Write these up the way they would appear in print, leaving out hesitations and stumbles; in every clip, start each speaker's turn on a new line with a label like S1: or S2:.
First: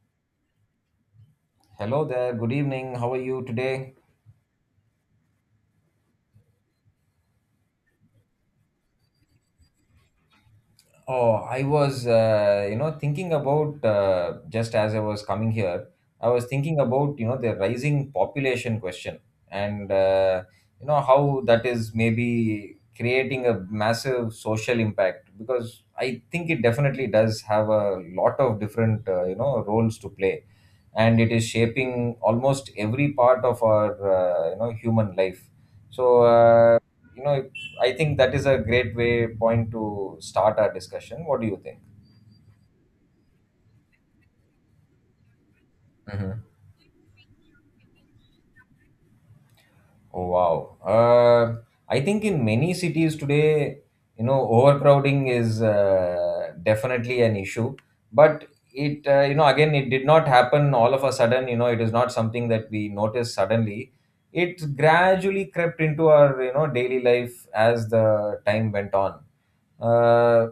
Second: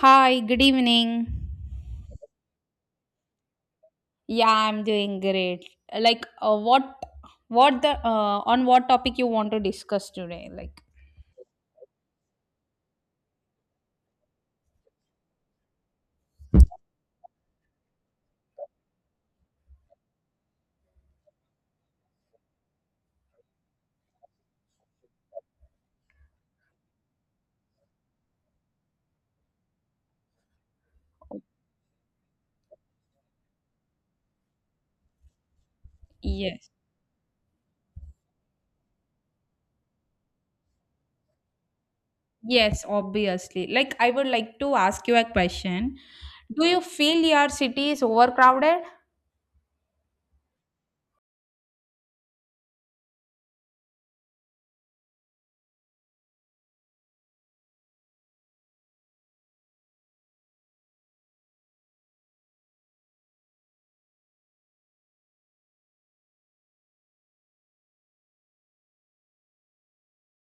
S1: Hi, good evening.
S2: Hello there. Good evening. How are you today?
S1: Yeah, I'm doing great. Like, on what topic you want to discuss today?
S2: Oh, I was, thinking about just as I was coming here, I was thinking about, the rising population question and, how that is maybe creating a massive social impact, because I think it definitely does have a lot of different, roles to play, and it is shaping almost every part of our, human life. So,
S1: Yes,
S2: you know, I think that is a great way point to start our discussion. What do you think?
S1: yes, obviously. Like, I would like to ask you a question.
S2: Hmm.
S1: Do you feel your city is overcrowded?
S2: Oh, wow. I think in many cities today, overcrowding is definitely an issue. But it, again, it did not happen all of a sudden. It is not something that we noticed suddenly. It gradually crept into our daily life as the time went on. Uh,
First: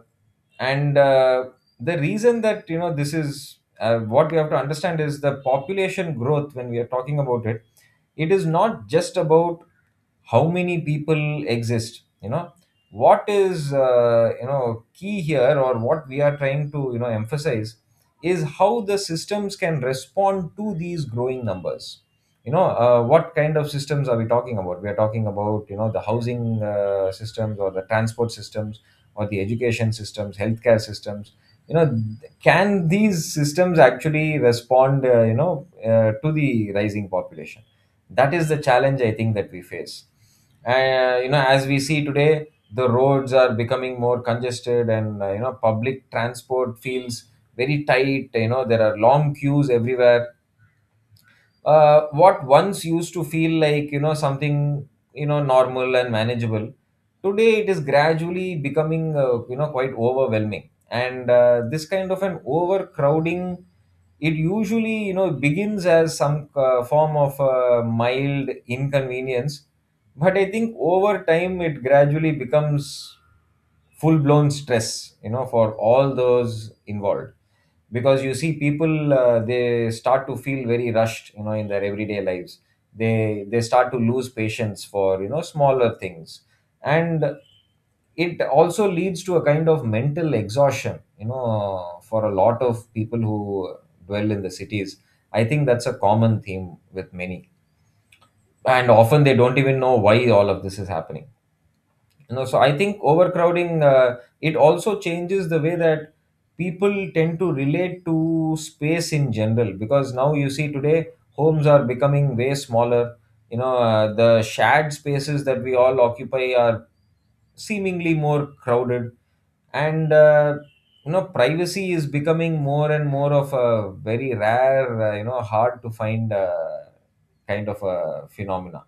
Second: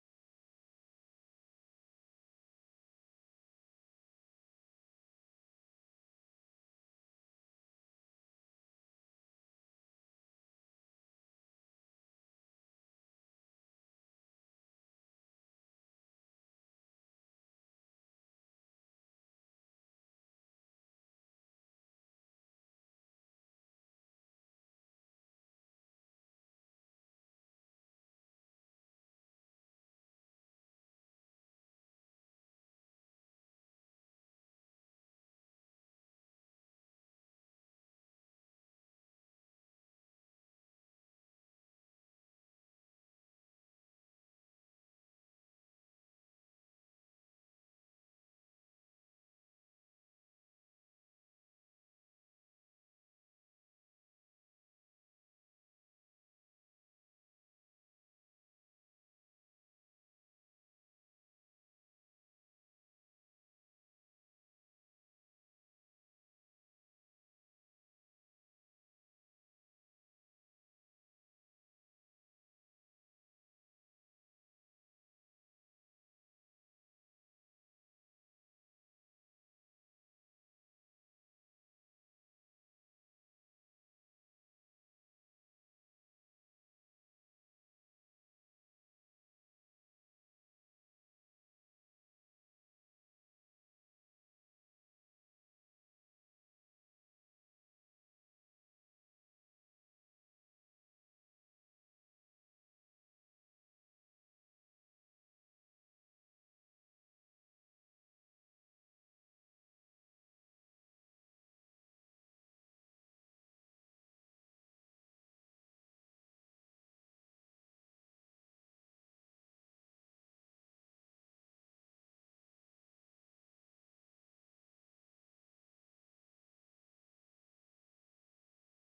S2: and the reason that this is, what we have to understand is the population growth. When we are talking about it, it is not just about how many people exist. What is, key here, or what we are trying to emphasize, is how the systems can respond to these growing numbers. What kind of systems are we talking about? We are talking about, the housing systems, or the transport systems, or the education systems, healthcare systems. You know can these systems actually respond, to the rising population? That is the challenge, I think, that we face. As we see today, the roads are becoming more congested, and public transport feels very tight. There are long queues everywhere. What once used to feel like, something, normal and manageable, today it is gradually becoming, quite overwhelming. And this kind of an overcrowding, it usually begins as some form of mild inconvenience, but I think over time it gradually becomes full blown stress, for all those involved. Because you see people, they start to feel very rushed, in their everyday lives. They start to lose patience for, smaller things, and it also leads to a kind of mental exhaustion, for a lot of people who dwell in the cities. I think that's a common theme with many, and often they don't even know why all of this is happening. So I think overcrowding, it also changes the way that people tend to relate to space in general. Because now you see today homes are becoming way smaller. The shared spaces that we all occupy are seemingly more crowded, and privacy is becoming more and more of a very rare, hard to find, kind of a phenomena.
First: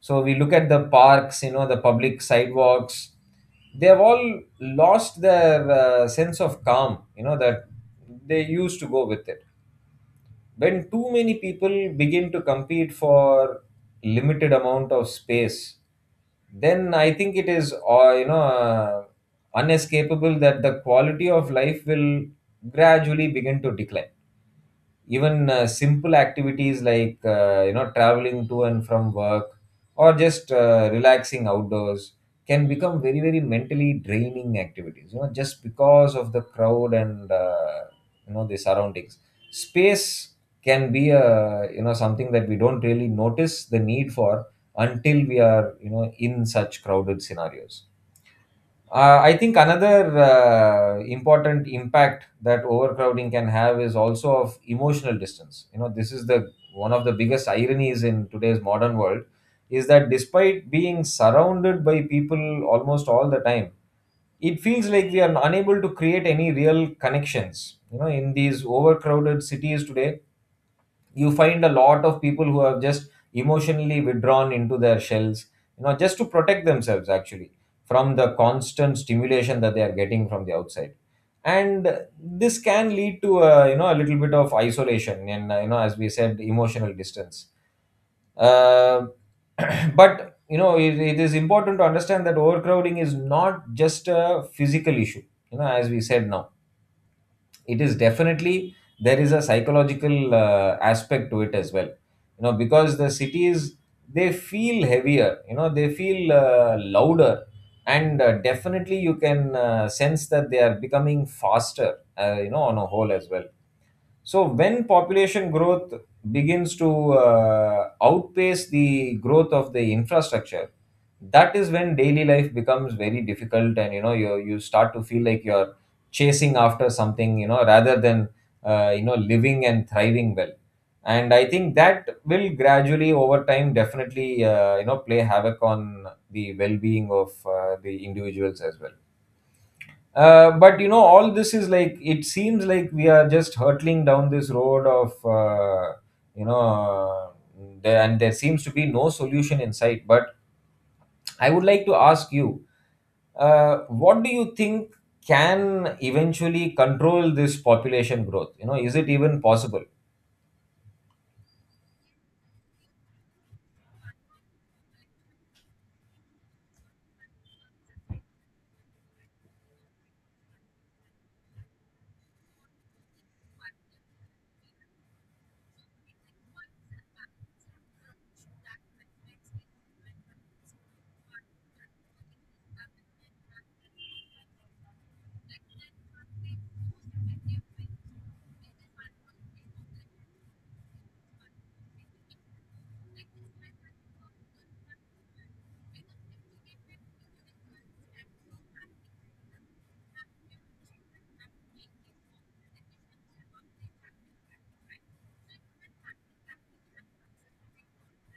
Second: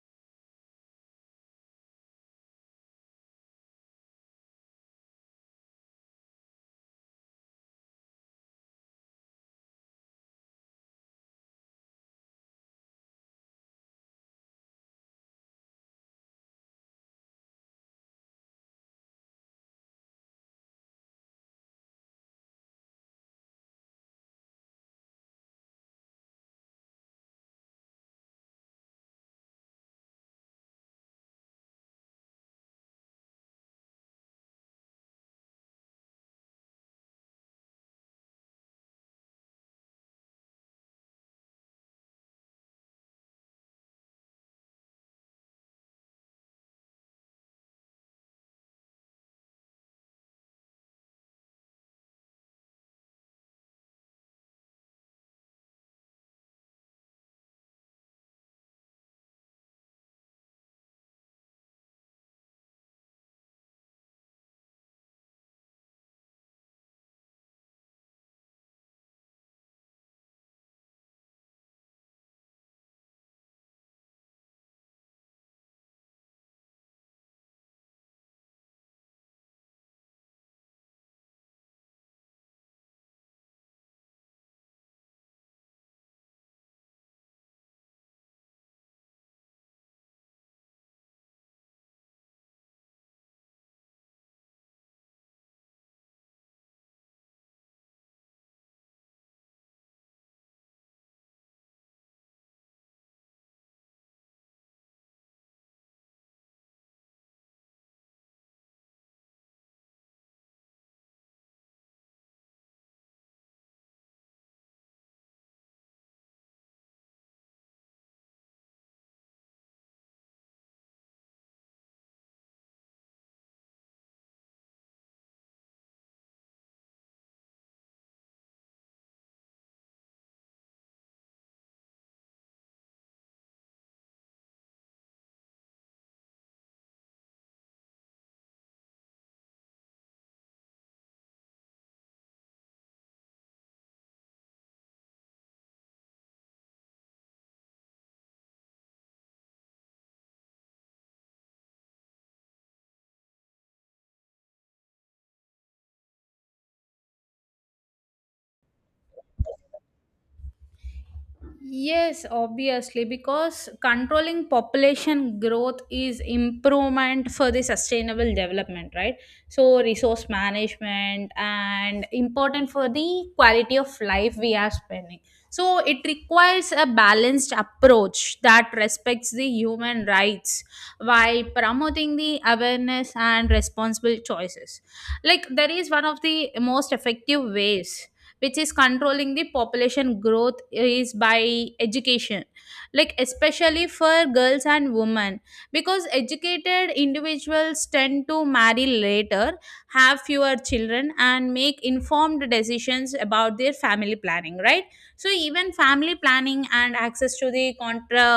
S2: So we look at the parks, the public sidewalks, they have all lost their sense of calm, that they used to go with it. When too many people begin to compete for limited amount of space, then I think it is, uh, you know uh, unescapable that the quality of life will gradually begin to decline. Even simple activities like, traveling to and from work, or just relaxing outdoors, can become very, very mentally draining activities, just because of the crowd and, the surroundings. Space can be a, something that we don't really notice the need for, until we are, in such crowded scenarios. I think another, important impact that overcrowding can have is also of emotional distance. This is the one of the biggest ironies in today's modern world, is that despite being surrounded by people almost all the time, it feels like we are unable to create any real connections. In these overcrowded cities today, you find a lot of people who have just emotionally withdrawn into their shells, just to protect themselves actually from the constant stimulation that they are getting from the outside, and this can lead to a, a little bit of isolation, and, as we said, emotional distance. uh, but it is important to understand that overcrowding is not just a physical issue. As we said now, it is definitely — there is a psychological, aspect to it as well, because the cities, they feel heavier, they feel, louder, and definitely you can sense that they are becoming faster, on a whole as well. So when population growth begins to outpace the growth of the infrastructure, that is when daily life becomes very difficult, and you start to feel like you're chasing after something, rather than, living and thriving well. And I think that will gradually over time definitely, play havoc on the well-being of the individuals as well. But all this is like it seems like we are just hurtling down this road of, you know, uh, there, and there seems to be no solution in sight. But I would like to ask you, what do you think can eventually control this population growth? Is it even possible?
S1: Yes, obviously, because controlling population growth is improvement for the sustainable development, right? So resource management and important for the quality of life we are spending. So it requires a balanced approach that respects the human rights while promoting the awareness and responsible choices. Like there is one of the most effective ways which is controlling the population growth is by education, like especially for girls and women, because educated individuals tend to marry later, have fewer children, and make informed decisions about their family planning, right? So even family planning and access to the contra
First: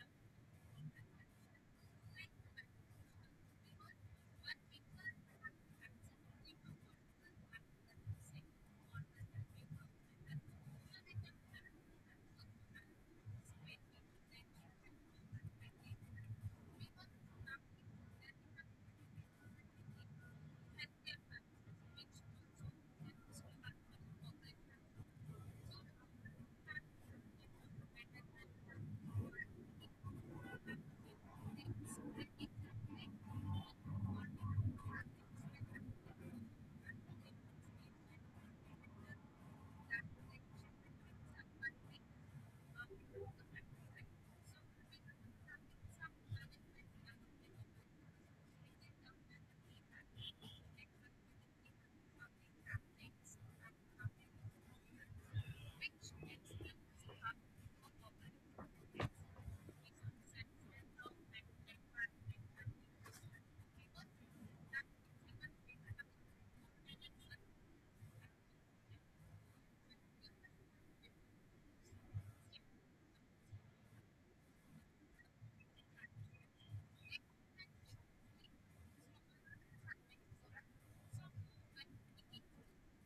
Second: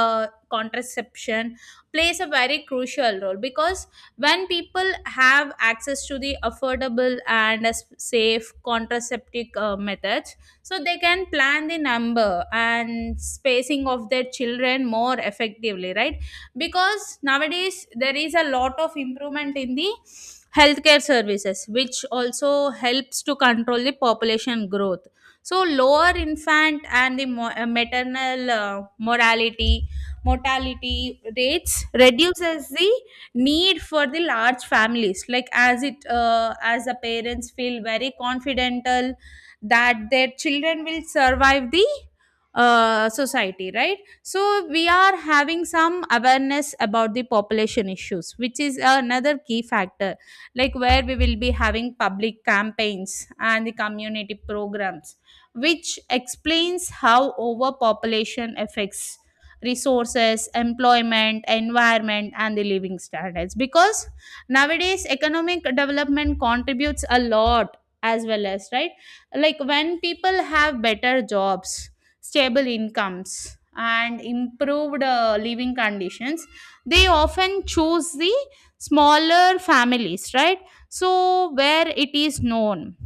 S1: contraception plays a very crucial role, because when people have access to the affordable and safe contraceptive methods, so they can plan the number and spacing of their children more effectively, right? Because nowadays there is a lot of improvement in the healthcare services, which also helps to control the population growth. So lower infant and the maternal morality mortality rates reduces the need for the large families, like as the parents feel very confidential that their children will survive the society, right? So we are having some awareness about the population issues, which is another key factor, like where we will be having public campaigns and the community programs which explains how overpopulation affects resources, employment, environment, and the living standards. Because nowadays, economic development contributes a lot as well as, right? Like when people have better jobs, stable incomes, and improved living conditions, they often choose the smaller families, right? So, where it is known,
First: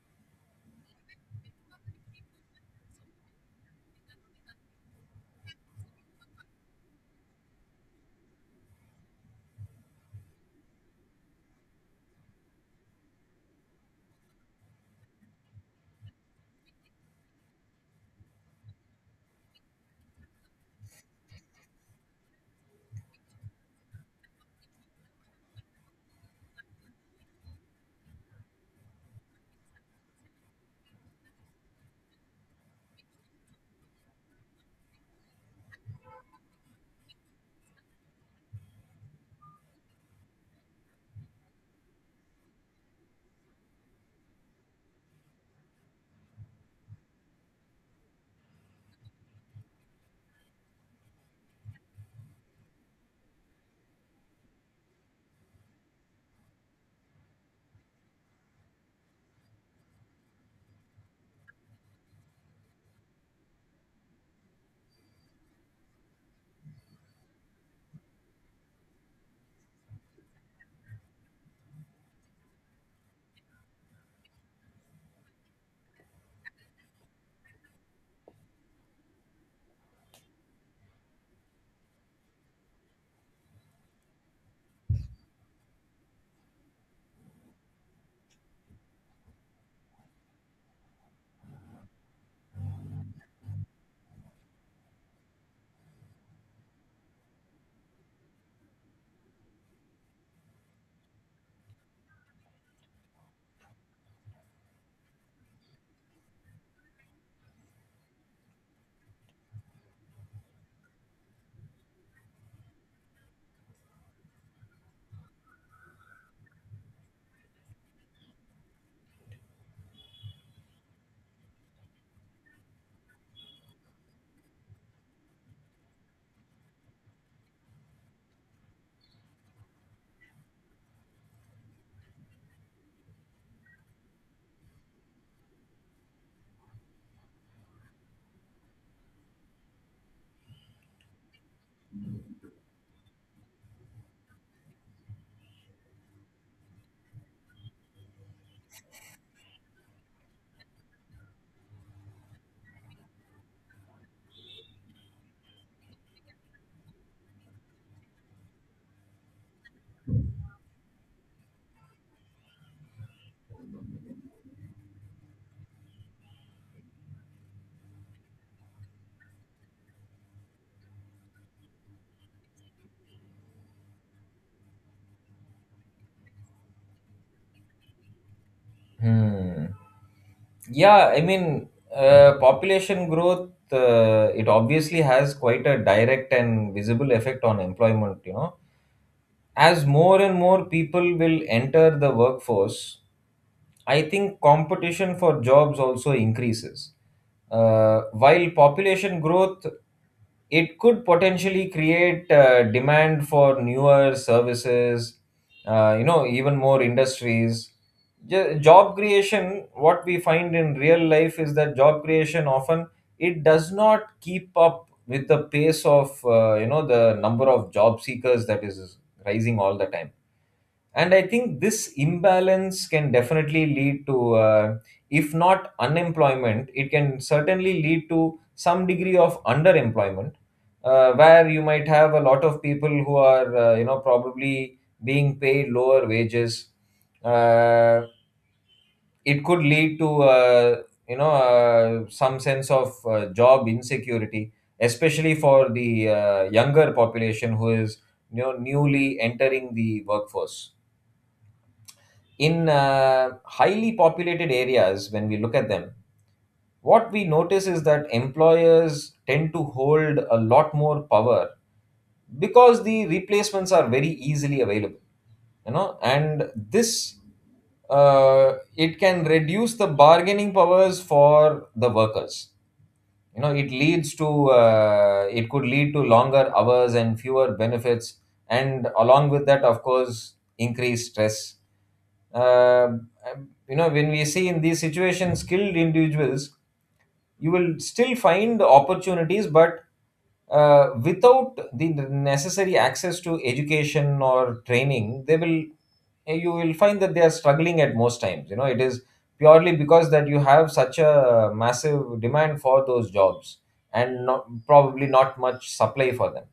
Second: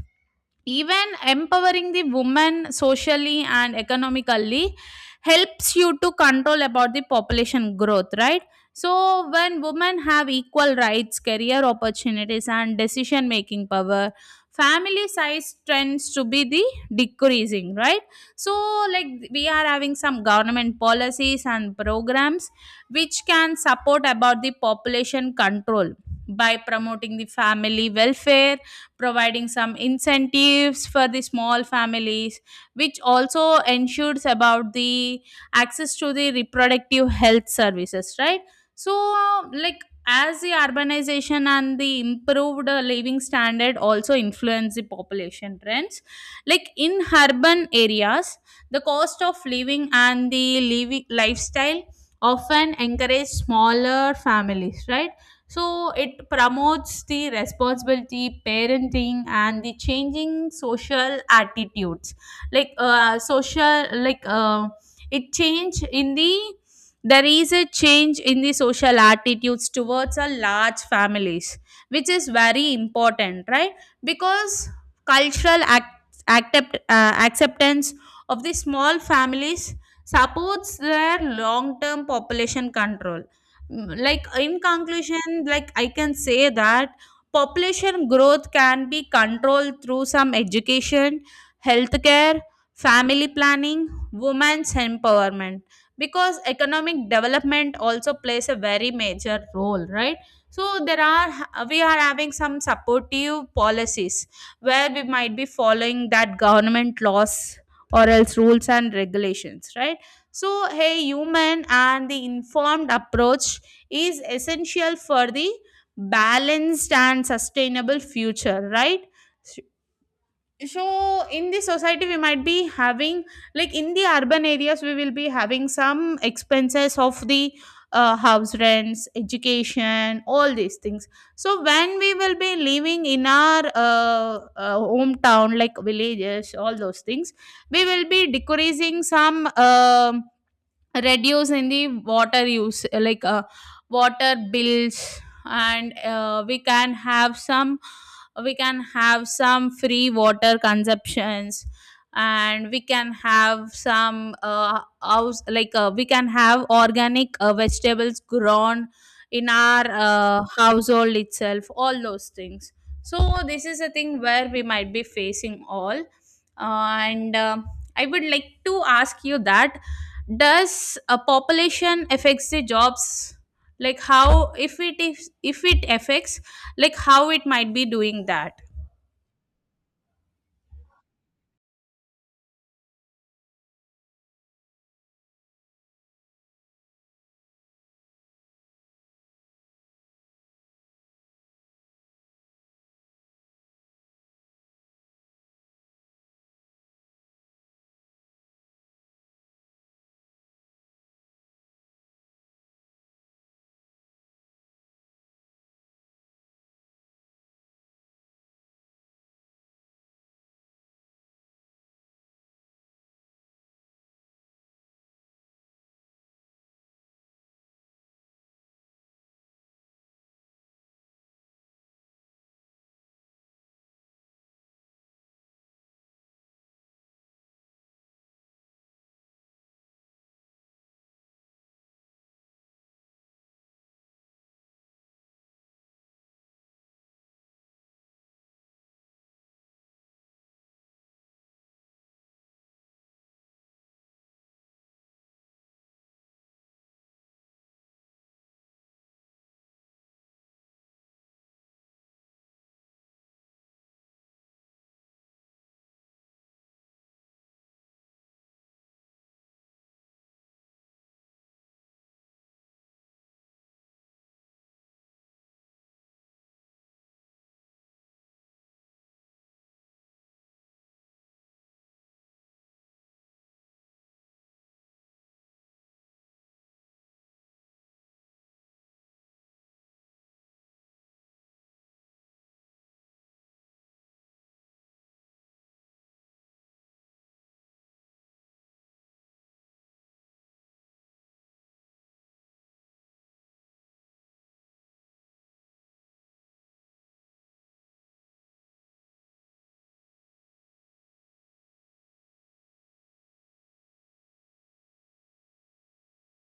S1: even empowering the woman socially and economically helps you to control about the population growth, right? So when women have equal rights, career opportunities, and decision making power, family size tends to be the decreasing, right? So, like, we are having some government policies and programs which can support about the population control by promoting the family welfare, providing some incentives for the small families, which also ensures about the access to the reproductive health services, right? So, like, as the urbanization and the improved living standard also influence the population trends, like in urban areas the cost of living and the living lifestyle often encourage smaller families, right? So it promotes the responsibility, parenting, and the changing social attitudes. Like social, like it change in the There is a change in the social attitudes towards a large families, which is very important, right? Because cultural acceptance of the small families supports their long-term population control. Mm, like in conclusion, like, I can say that population growth can be controlled through some education, healthcare, family planning, women's empowerment, because economic development also plays a very major role, right? So there are we are having some supportive policies where we might be following that government laws or else rules and regulations, right? So a human and the informed approach is essential for the balanced and sustainable future, right? So in the society we might be having, like in the urban areas we will be having some expenses of the house rents, education, all these things. So when we will be living in our hometown, like villages, all those things, we will be decreasing some, um, reduce in the water use, like, water bills, and we can have some, we can have some free water consumptions, and we can have some house like we can have organic vegetables grown in our household itself, all those things. So this is a thing where we might be facing all, and I would like to ask you that, does a population affects the jobs, like how, if it affects, like how it might be doing that?
S2: Hmm. Yeah, I mean, population growth, it obviously has quite a direct and visible effect on employment. As more and more people will enter the workforce, I think competition for jobs also increases. While population growth, it could potentially create, demand for newer services, even more industries. Job creation, what we find in real life is that job creation often, it does not keep up with the pace of, the number of job seekers that is rising all the time. And I think this imbalance can definitely lead to, if not unemployment, it can certainly lead to some degree of underemployment, where you might have a lot of people who are, probably being paid lower wages. Uh, it could lead to, some sense of, job insecurity, especially for the, younger population who is, newly entering the workforce. In highly populated areas, when we look at them, what we notice is that employers tend to hold a lot more power, because the replacements are very easily available, and this, it can reduce the bargaining powers for the workers. It leads to, it could lead to longer hours and fewer benefits, and along with that, of course, increased stress. Uh, you know when we see in these situations, skilled individuals, you will still find opportunities, but without the necessary access to education or training, they will you will find that they are struggling at most times. It is purely because that you have such a massive demand for those jobs, and not, probably not much supply for them.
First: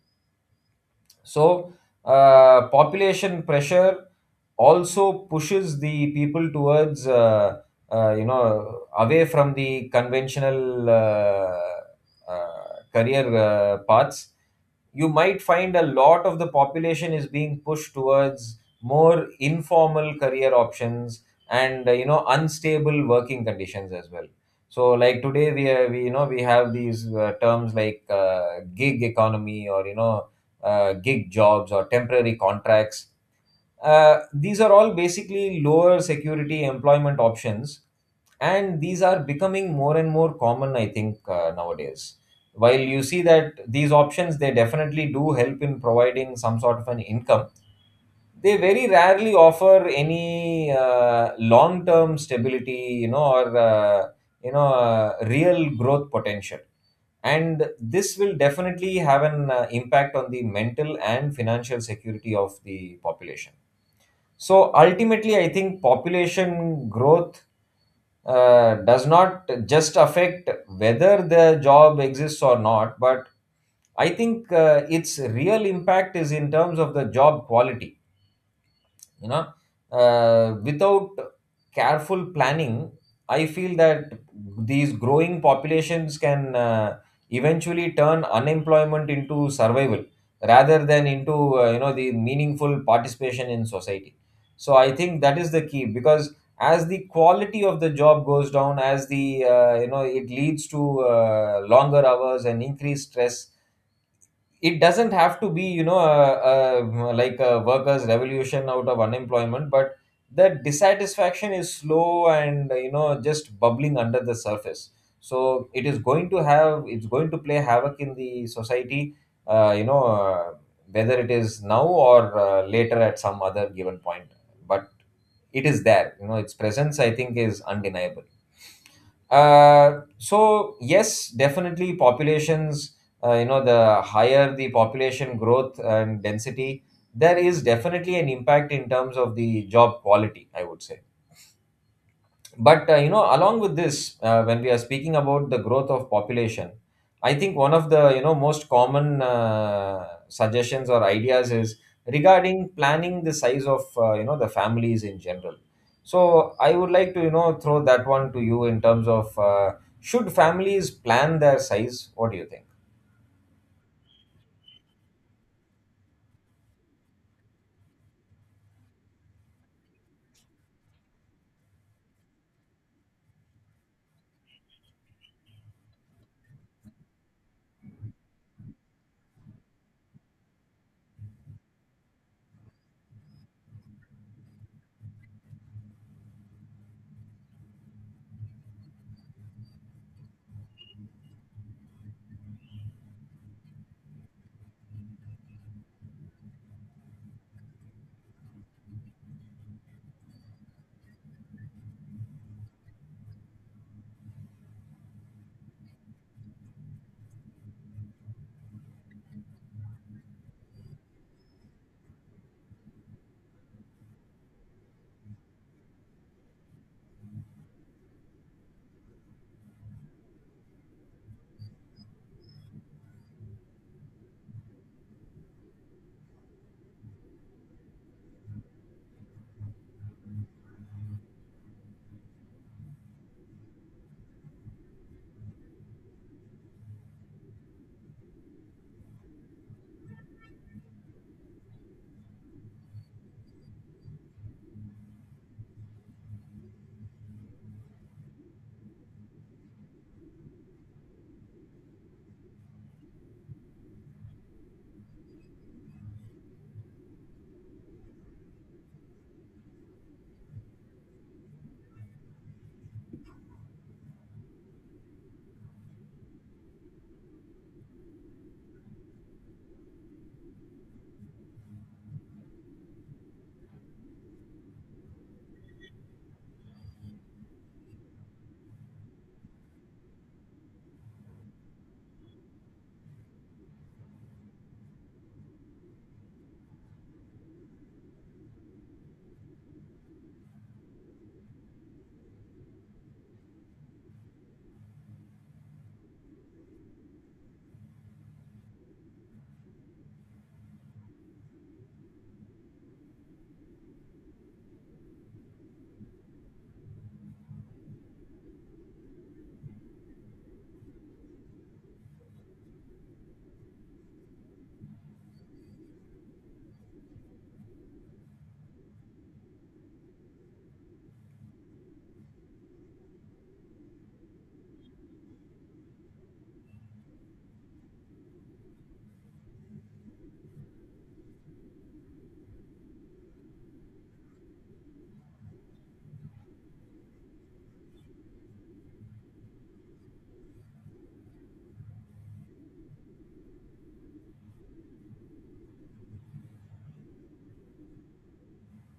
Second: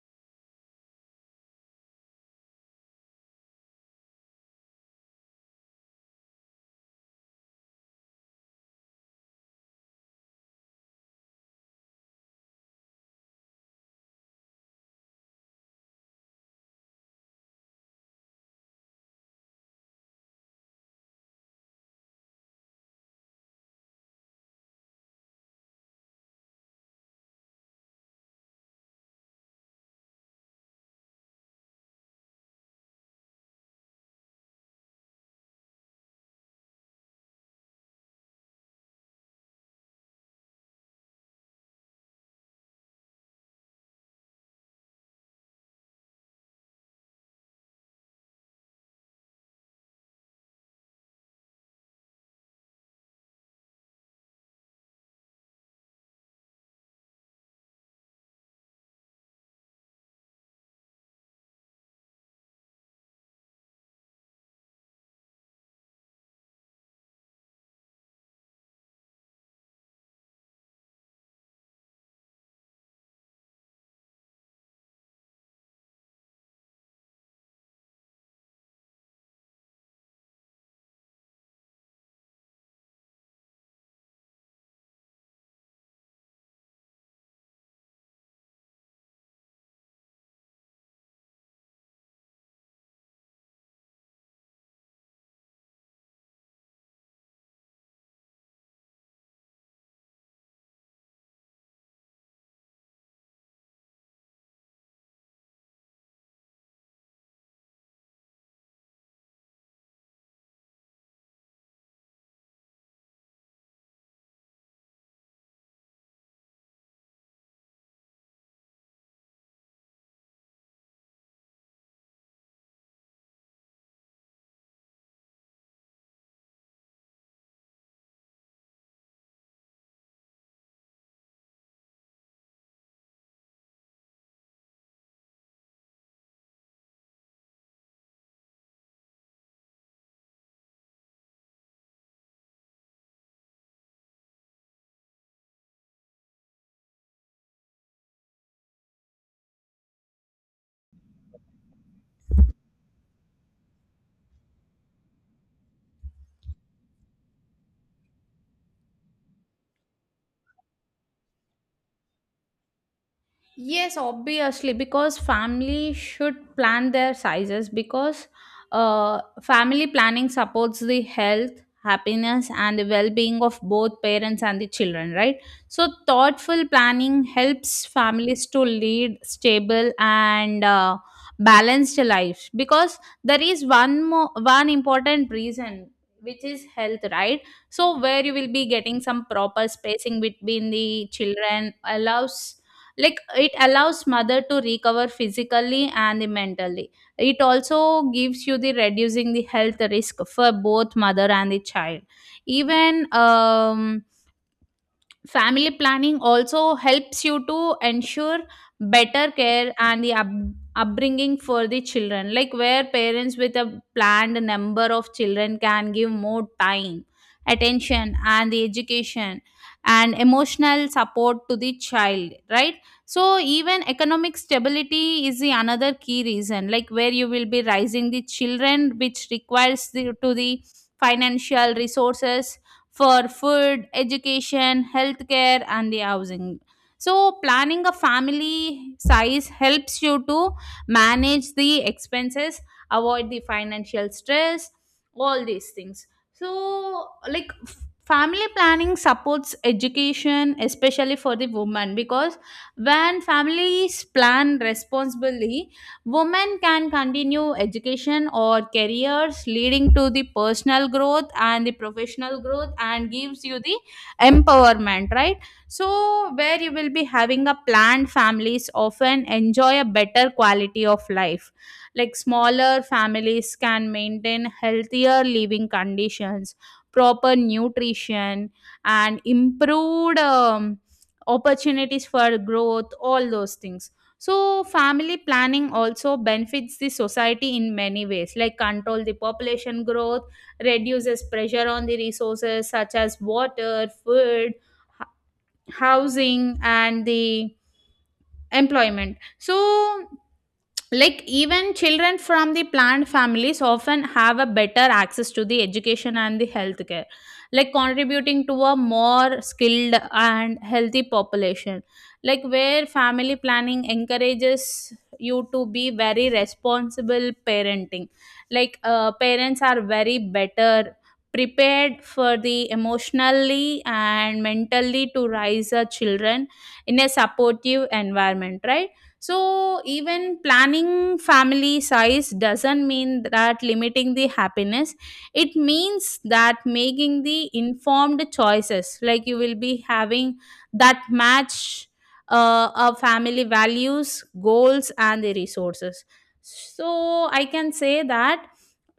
S2: So, population pressure also pushes the people towards, away from the conventional, career, paths. You might find a lot of the population is being pushed towards more informal career options, and unstable working conditions as well. So, like today we you know we have these, terms like, gig economy, or, gig jobs or temporary contracts. These are all basically lower security employment options, and these are becoming more and more common, I think, nowadays. While you see that these options, they definitely do help in providing some sort of an income, they very rarely offer any long term stability, you know, or real growth potential. And this will definitely have an impact on the mental and financial security of the population. So ultimately, I think population growth does not just affect whether the job exists or not, but I think its real impact is in terms of the job quality you know Without careful planning, I feel that these growing populations can eventually turn unemployment into survival rather than into the meaningful participation in society. So I think that is the key, because as the quality of the job goes down, as the it leads to longer hours and increased stress. It doesn't have to be, like, a workers revolution out of unemployment, but the dissatisfaction is slow and, just bubbling under the surface. So it is going to have it's going to play havoc in the society, uh, you know uh, whether it is now or later at some other given point. But it is there. You know, its presence, I think, is undeniable. So yes, definitely populations, the higher the population growth and density, there is definitely an impact in terms of the job quality, I would say. But along with this, when we are speaking about the growth of population, I think one of the, most common suggestions or ideas is regarding planning the size of, the families in general. So I would like to, throw that one to you in terms of, should families plan their size? What do you think?
S1: Yes, obviously, because family should plan their sizes, because family planning supports the health, happiness, and the well being of both parents and the children, right? So, thoughtful planning helps families to lead stable and balanced lives, because there is one important reason which is health, right? So where you will be getting some proper spacing between the children allows, like it allows mother to recover physically and mentally, it also gives you the reducing the health risk for both mother and the child. Even, um, family planning also helps you to ensure better care and the upbringing for the children, like where parents with a planned number of children can give more time, attention, and the education and emotional support to the child, right? So even economic stability is the another key reason, like where you will be raising the children, which requires the, to the financial resources for food, education, healthcare, and the housing. So, planning a family size helps you to manage the expenses, avoid the financial stress, all these things. So, family planning supports education, especially for the woman, because when families plan responsibly, women can continue education or careers, leading to the personal growth and the professional growth, and gives you the empowerment, right? So, where you will be having a planned families often enjoy a better quality of life. Like smaller families can maintain healthier living conditions, proper nutrition, and improved, opportunities for growth, all those things. So, family planning also benefits the society in many ways, like control the population growth, reduces pressure on the resources such as water, food, h- housing, and the employment. So, like, even children from the planned families often have a better access to the education and the healthcare, like contributing to a more skilled and healthy population, like where family planning encourages you to be very responsible parenting, like parents are very better prepared for the emotionally and mentally to raise a children in a supportive environment, right? So, even planning family size doesn't mean that limiting the happiness. It means that making the informed choices, like you will be having that match our family values, goals, and the resources. So, I can say that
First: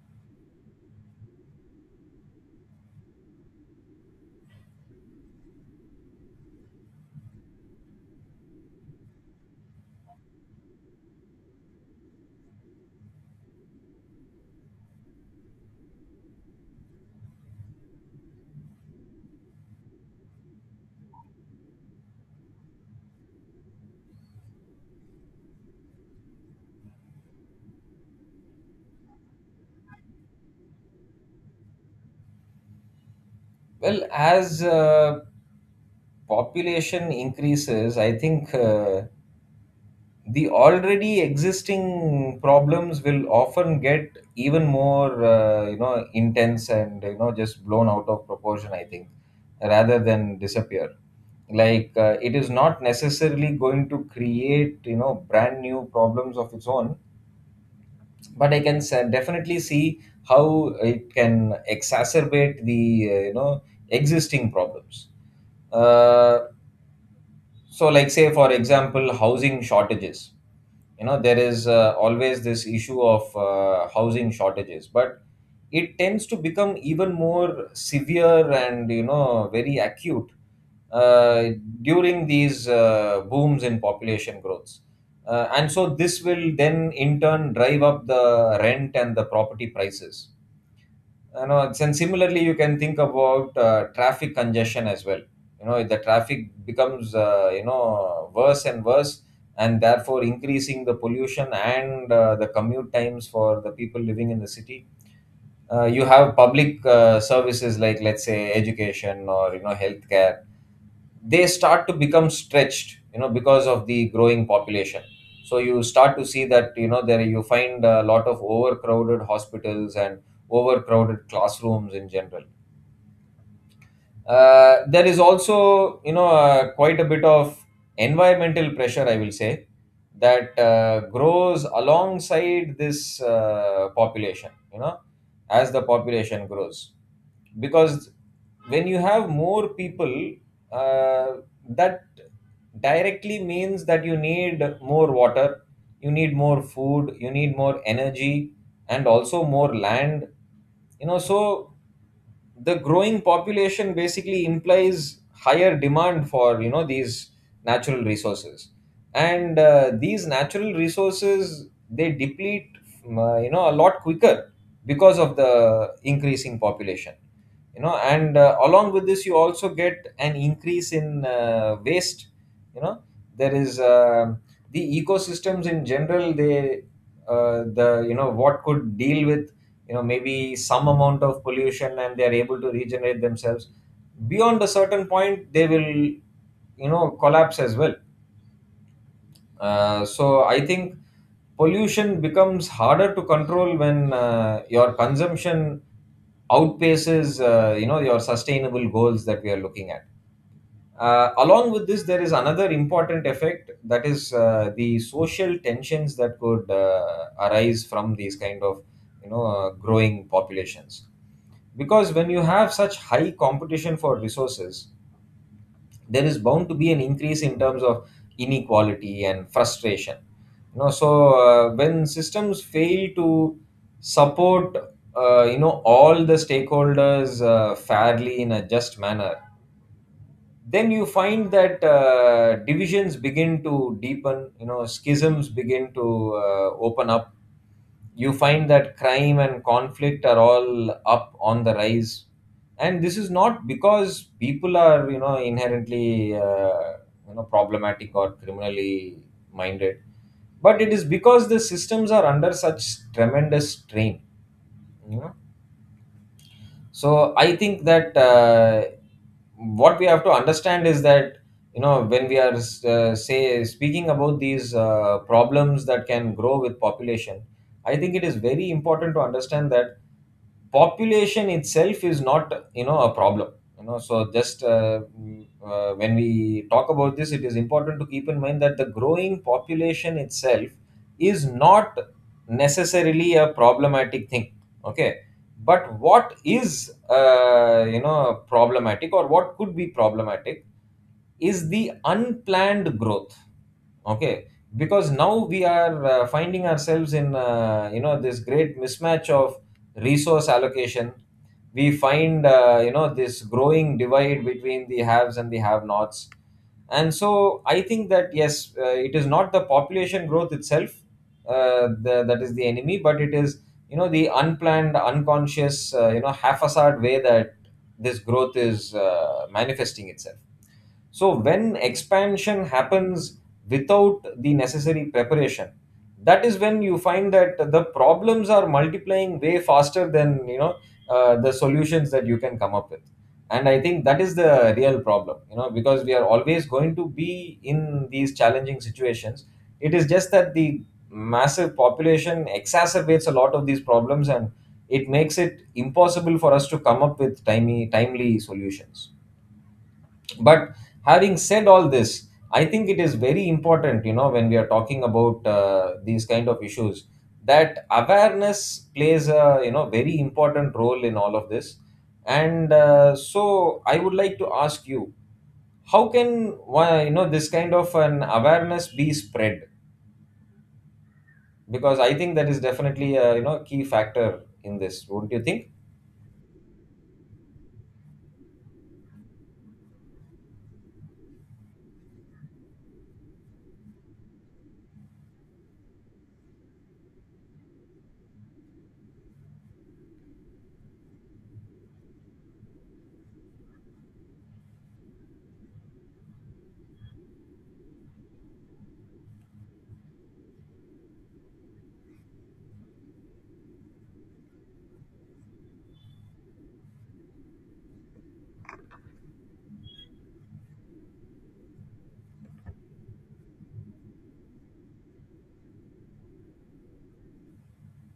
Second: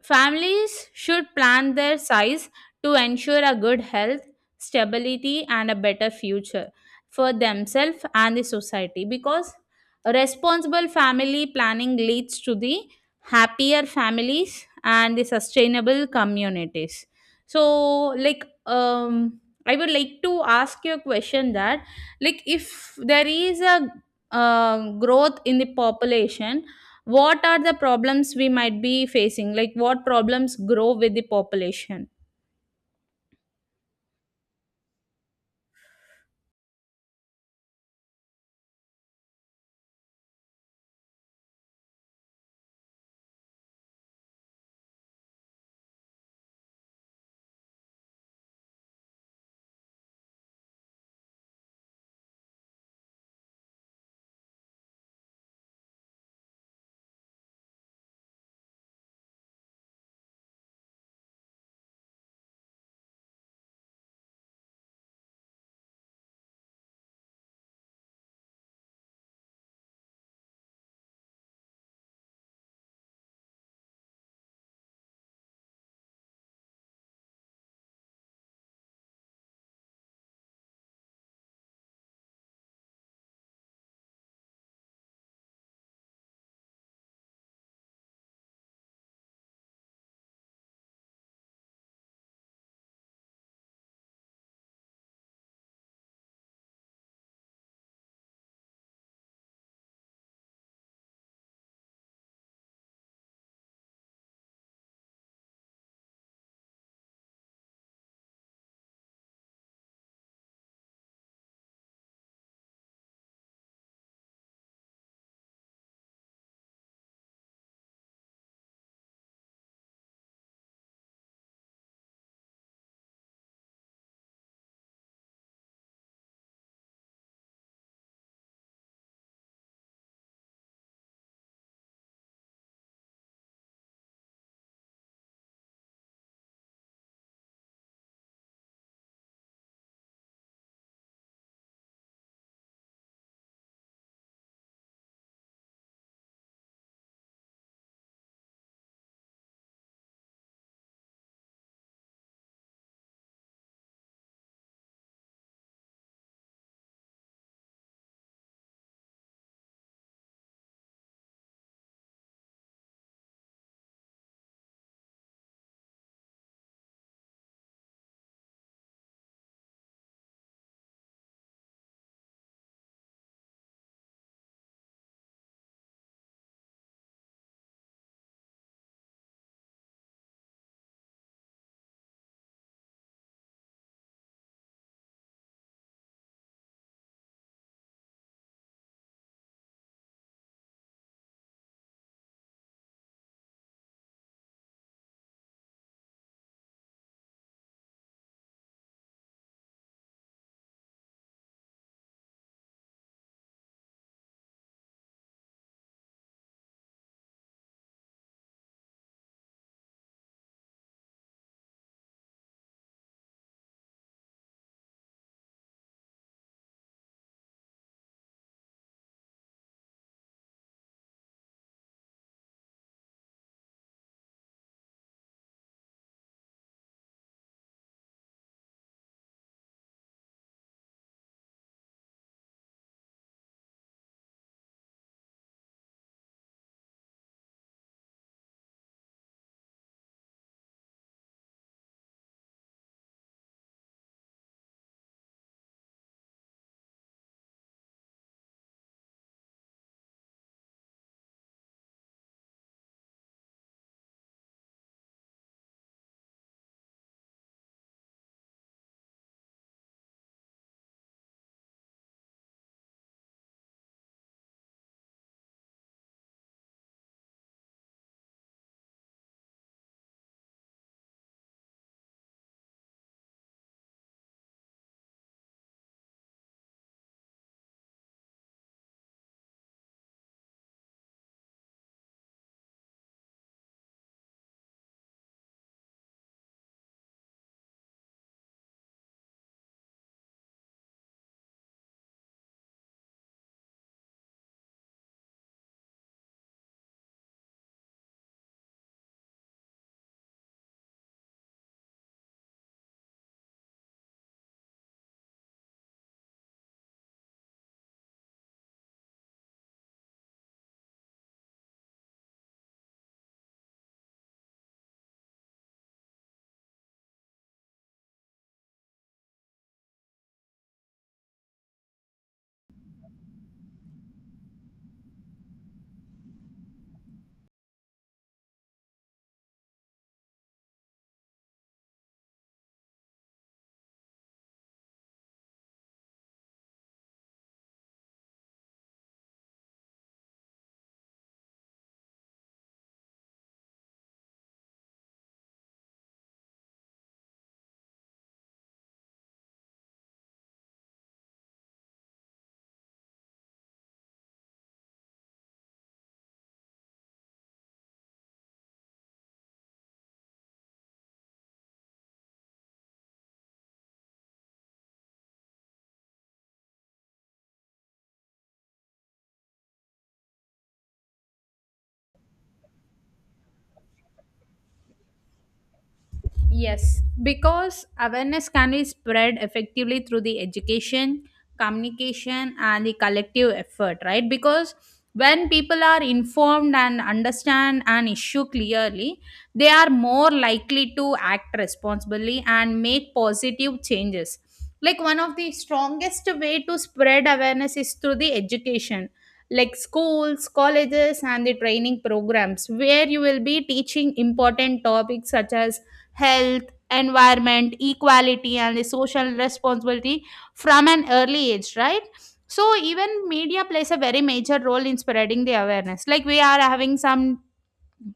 S1: families should plan their size to ensure a good health, stability, and a better future for themselves and the society, because responsible family planning leads to the happier families and the sustainable communities. So, like, I would like to ask you a question that, like, if there is a growth in the population, what are the problems we might be facing? Like, what problems grow with the population?
S2: Well, as population increases, I think, the already existing problems will often get even more intense and, you know, just blown out of proportion, I think, rather than disappear. Like, it is not necessarily going to create, you know, brand new problems of its own, but I can definitely see how it can exacerbate the existing problems. Uh, so, like, say for example, housing shortages. You know, there is, always this issue of housing shortages, but it tends to become even more severe and, you know, very acute uh, during these booms in population growths. And so this will then in turn drive up the rent and the property prices. You know, and similarly you can think about traffic congestion as well. You know, if the traffic becomes, worse and worse, and therefore increasing the pollution and the commute times for the people living in the city. You have public services like, let's say, education or, you know, healthcare. They start to become stretched, you know, because of the growing population. So you start to see that, you know, there you find a lot of overcrowded hospitals and overcrowded classrooms in general. There is also, quite a bit of environmental pressure, I will say, that grows alongside this population, as the population grows. Because when you have more people, uh, that directly means that you need more water, you need more food, you need more energy, and also more land. You know, so the growing population basically implies higher demand for, these natural resources. And these natural resources, they deplete you know, a lot quicker because of the increasing population. You know, and along with this, you also get an increase in waste. You know, there is, the ecosystems in general, they the you know, what could deal with, you know, maybe some amount of pollution, and they are able to regenerate themselves. Beyond a certain point, they will, you know, collapse as well. So I think pollution becomes harder to control when your consumption outpaces, your sustainable goals that we are looking at. Along with this, there is another important effect, that is the social tensions that could arise from these kind of, growing populations. Because when you have such high competition for resources, there is bound to be an increase in terms of inequality and frustration. You know, so when systems fail to support all the stakeholders fairly, in a just manner, then you find that divisions begin to deepen. You know, schisms begin to open up. You find that crime and conflict are all up on the rise, and this is not because people are, you know, inherently, problematic or criminally minded, but it is because the systems are under such tremendous strain. You know, so I think that, what we have to understand is that, you know, when we are, say, speaking about these problems that can grow with population, I think it is very important to understand that population itself is not, you know, a problem. You know, so just when we talk about this, it is important to keep in mind that the growing population itself is not necessarily a problematic thing. Okay? But what is, problematic, or what could be problematic, is the unplanned growth. Okay? Because now we are, finding ourselves in, this great mismatch of resource allocation. We find, this growing divide between the haves and the have nots. And so I think that yes, it is not the population growth itself, that is the enemy, but it is, you know, the unplanned, unconscious, haphazard way that this growth is manifesting itself. So when expansion happens without the necessary preparation, that is when you find that the problems are multiplying way faster than, you know, the solutions that you can come up with. And I think that is the real problem, you know, because we are always going to be in these challenging situations. It is just that the massive population exacerbates a lot of these problems, and it makes it impossible for us to come up with timely solutions. But having said all this, I think it is very important, you know, when we are talking about these kind of issues, that awareness plays a, you know, very important role in all of this. And so I would like to ask you, how can you know, this kind of an awareness be spread? Because I think that is definitely a, you know, key factor in this, wouldn't you think?
S1: Yes, because awareness can be spread effectively through the education, communication, and the collective effort, right? Because when people are informed and understand an issue clearly, they are more likely to act responsibly and make positive changes. Like one of the strongest way to spread awareness is through the education, like schools, colleges, and the training programs where you will be teaching important topics such as health, environment, equality, and the social responsibility from an early age, right? So even media plays a very major role in spreading the awareness. Like we are having some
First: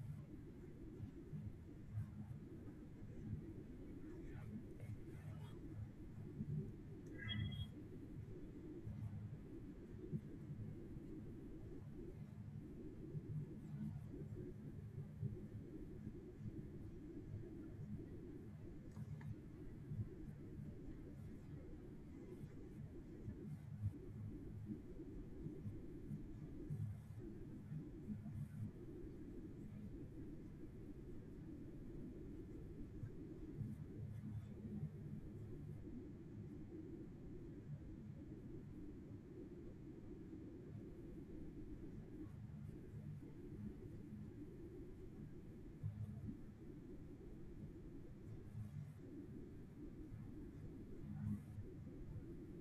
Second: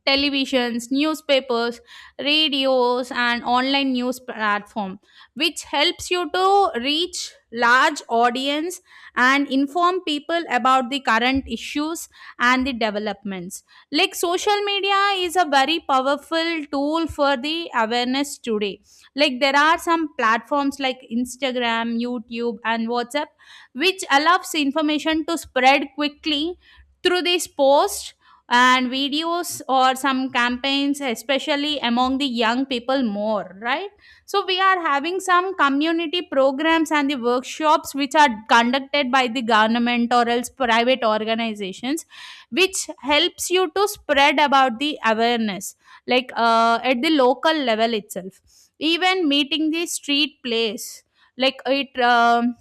S1: televisions, newspapers, radios, and online news platform, which helps you to reach large audience and inform people about the current issues and the developments. Like social media is a very powerful tool for the awareness today. Like there are some platforms like Instagram, YouTube, and WhatsApp, which allows information to spread quickly through these posts and videos or some campaigns, especially among the young people more, right? So we are having some community programs and the workshops which are conducted by the government or else private organizations, which helps you to spread about the awareness, like at the local level itself, even meeting the street place, like it, um,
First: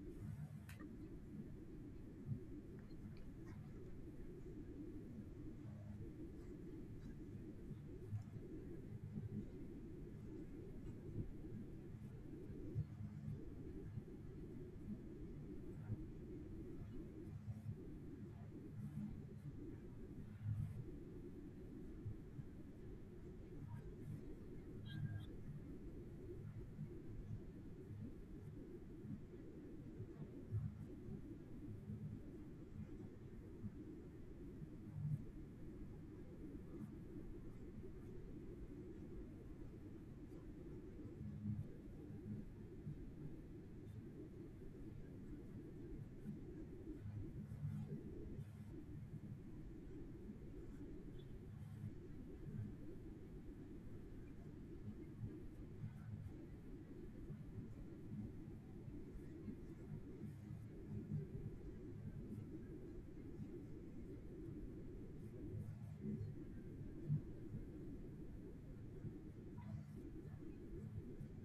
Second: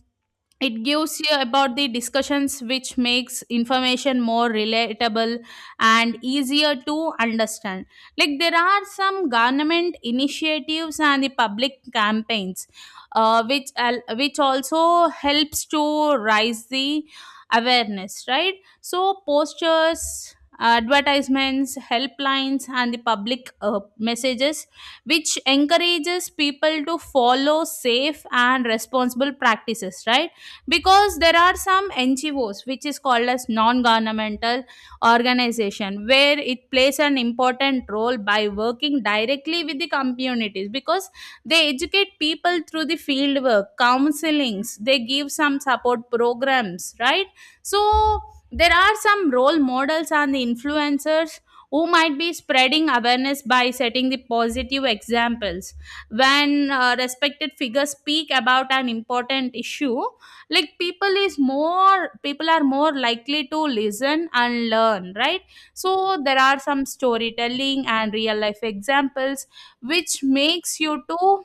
S1: it gives you about the discussions which makes information more relatable and easier to understand. Like there are some government initiatives and the public campaigns, which also helps to raise the awareness, right? So posters, advertisements, helplines, and the public messages which encourages people to follow safe and responsible practices, right? Because there are some NGOs, which is called as non-governmental organization, where it plays an important role by working directly with the communities, because they educate people through the field work, counselings, they give some support programs, right? So there are some role models and the influencers who might be spreading awareness by setting the positive examples. When respected figures speak about an important issue, like people is more people are more likely to listen and learn, right? So there are some storytelling and real life examples which makes you to,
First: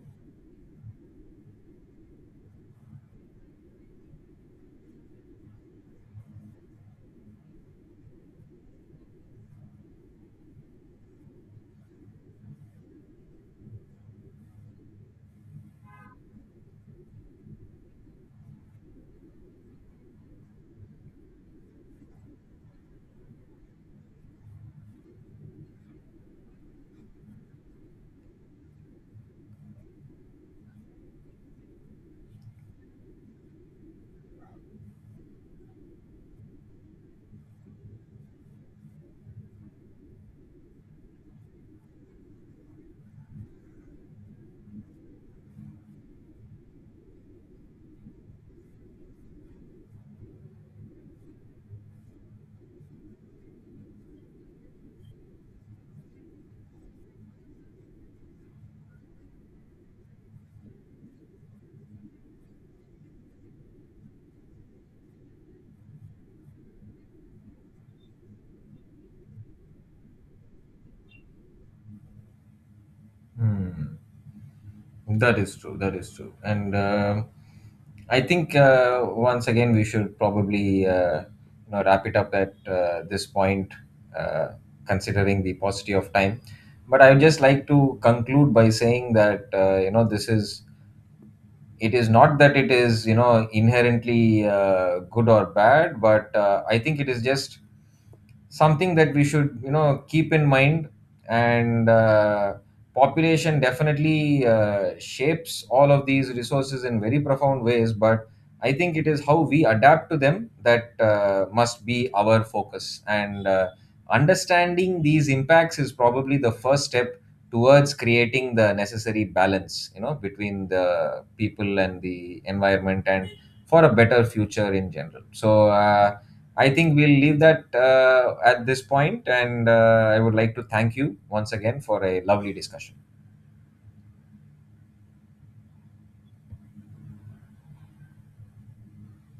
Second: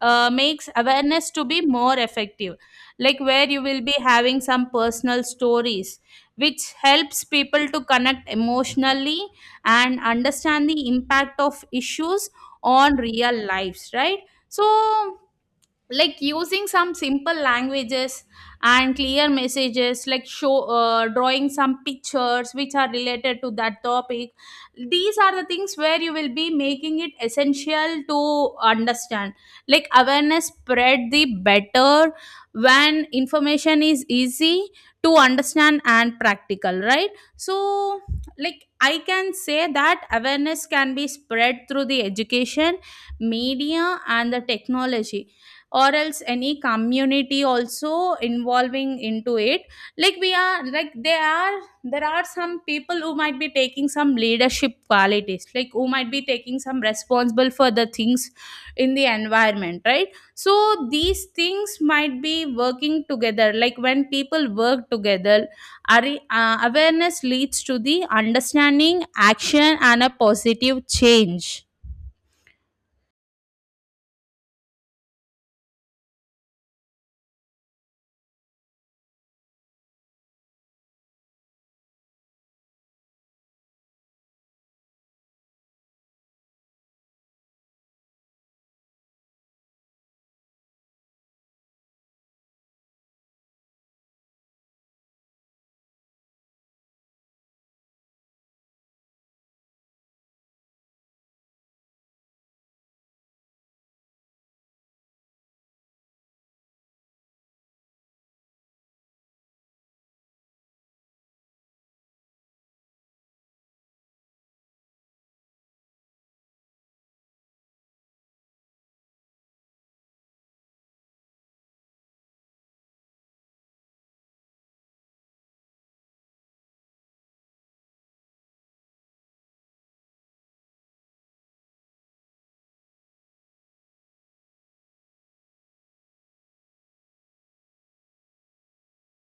S1: makes awareness to be more effective, like where you will be having some personal stories which helps people to connect emotionally and understand the impact of issues on real lives, right? So, like using some simple languages and clear messages, like show, drawing some pictures which are related to that topic, these are the things where you will be making it essential to understand. Like awareness spread the better when information is easy to understand and practical, right? So, like I can say that awareness can be spread through the education, media and the technology, or else any community also involving into it, like we are like there are, some people who might be taking some leadership qualities, like who might be taking some responsible for the things in the environment, right? So these things might be working together, like when people work together, are- awareness leads to the understanding, action, and a positive change.
S2: Hmm. That is true. That is true. And I think, once again, we should probably, wrap it up at, this point, uh, considering the paucity of time. But I would just like to conclude by saying that, this is, it is not that it is, you know, inherently, good or bad, but I think it is just something that we should, you know, keep in mind. And population definitely shapes all of these resources in very profound ways, but I think it is how we adapt to them that must be our focus. And understanding these impacts is probably the first step towards creating the necessary balance, you know, between the people and the environment, and for a better future in general. So I think we'll leave that at this point, and I would like to thank you once again for a lovely discussion.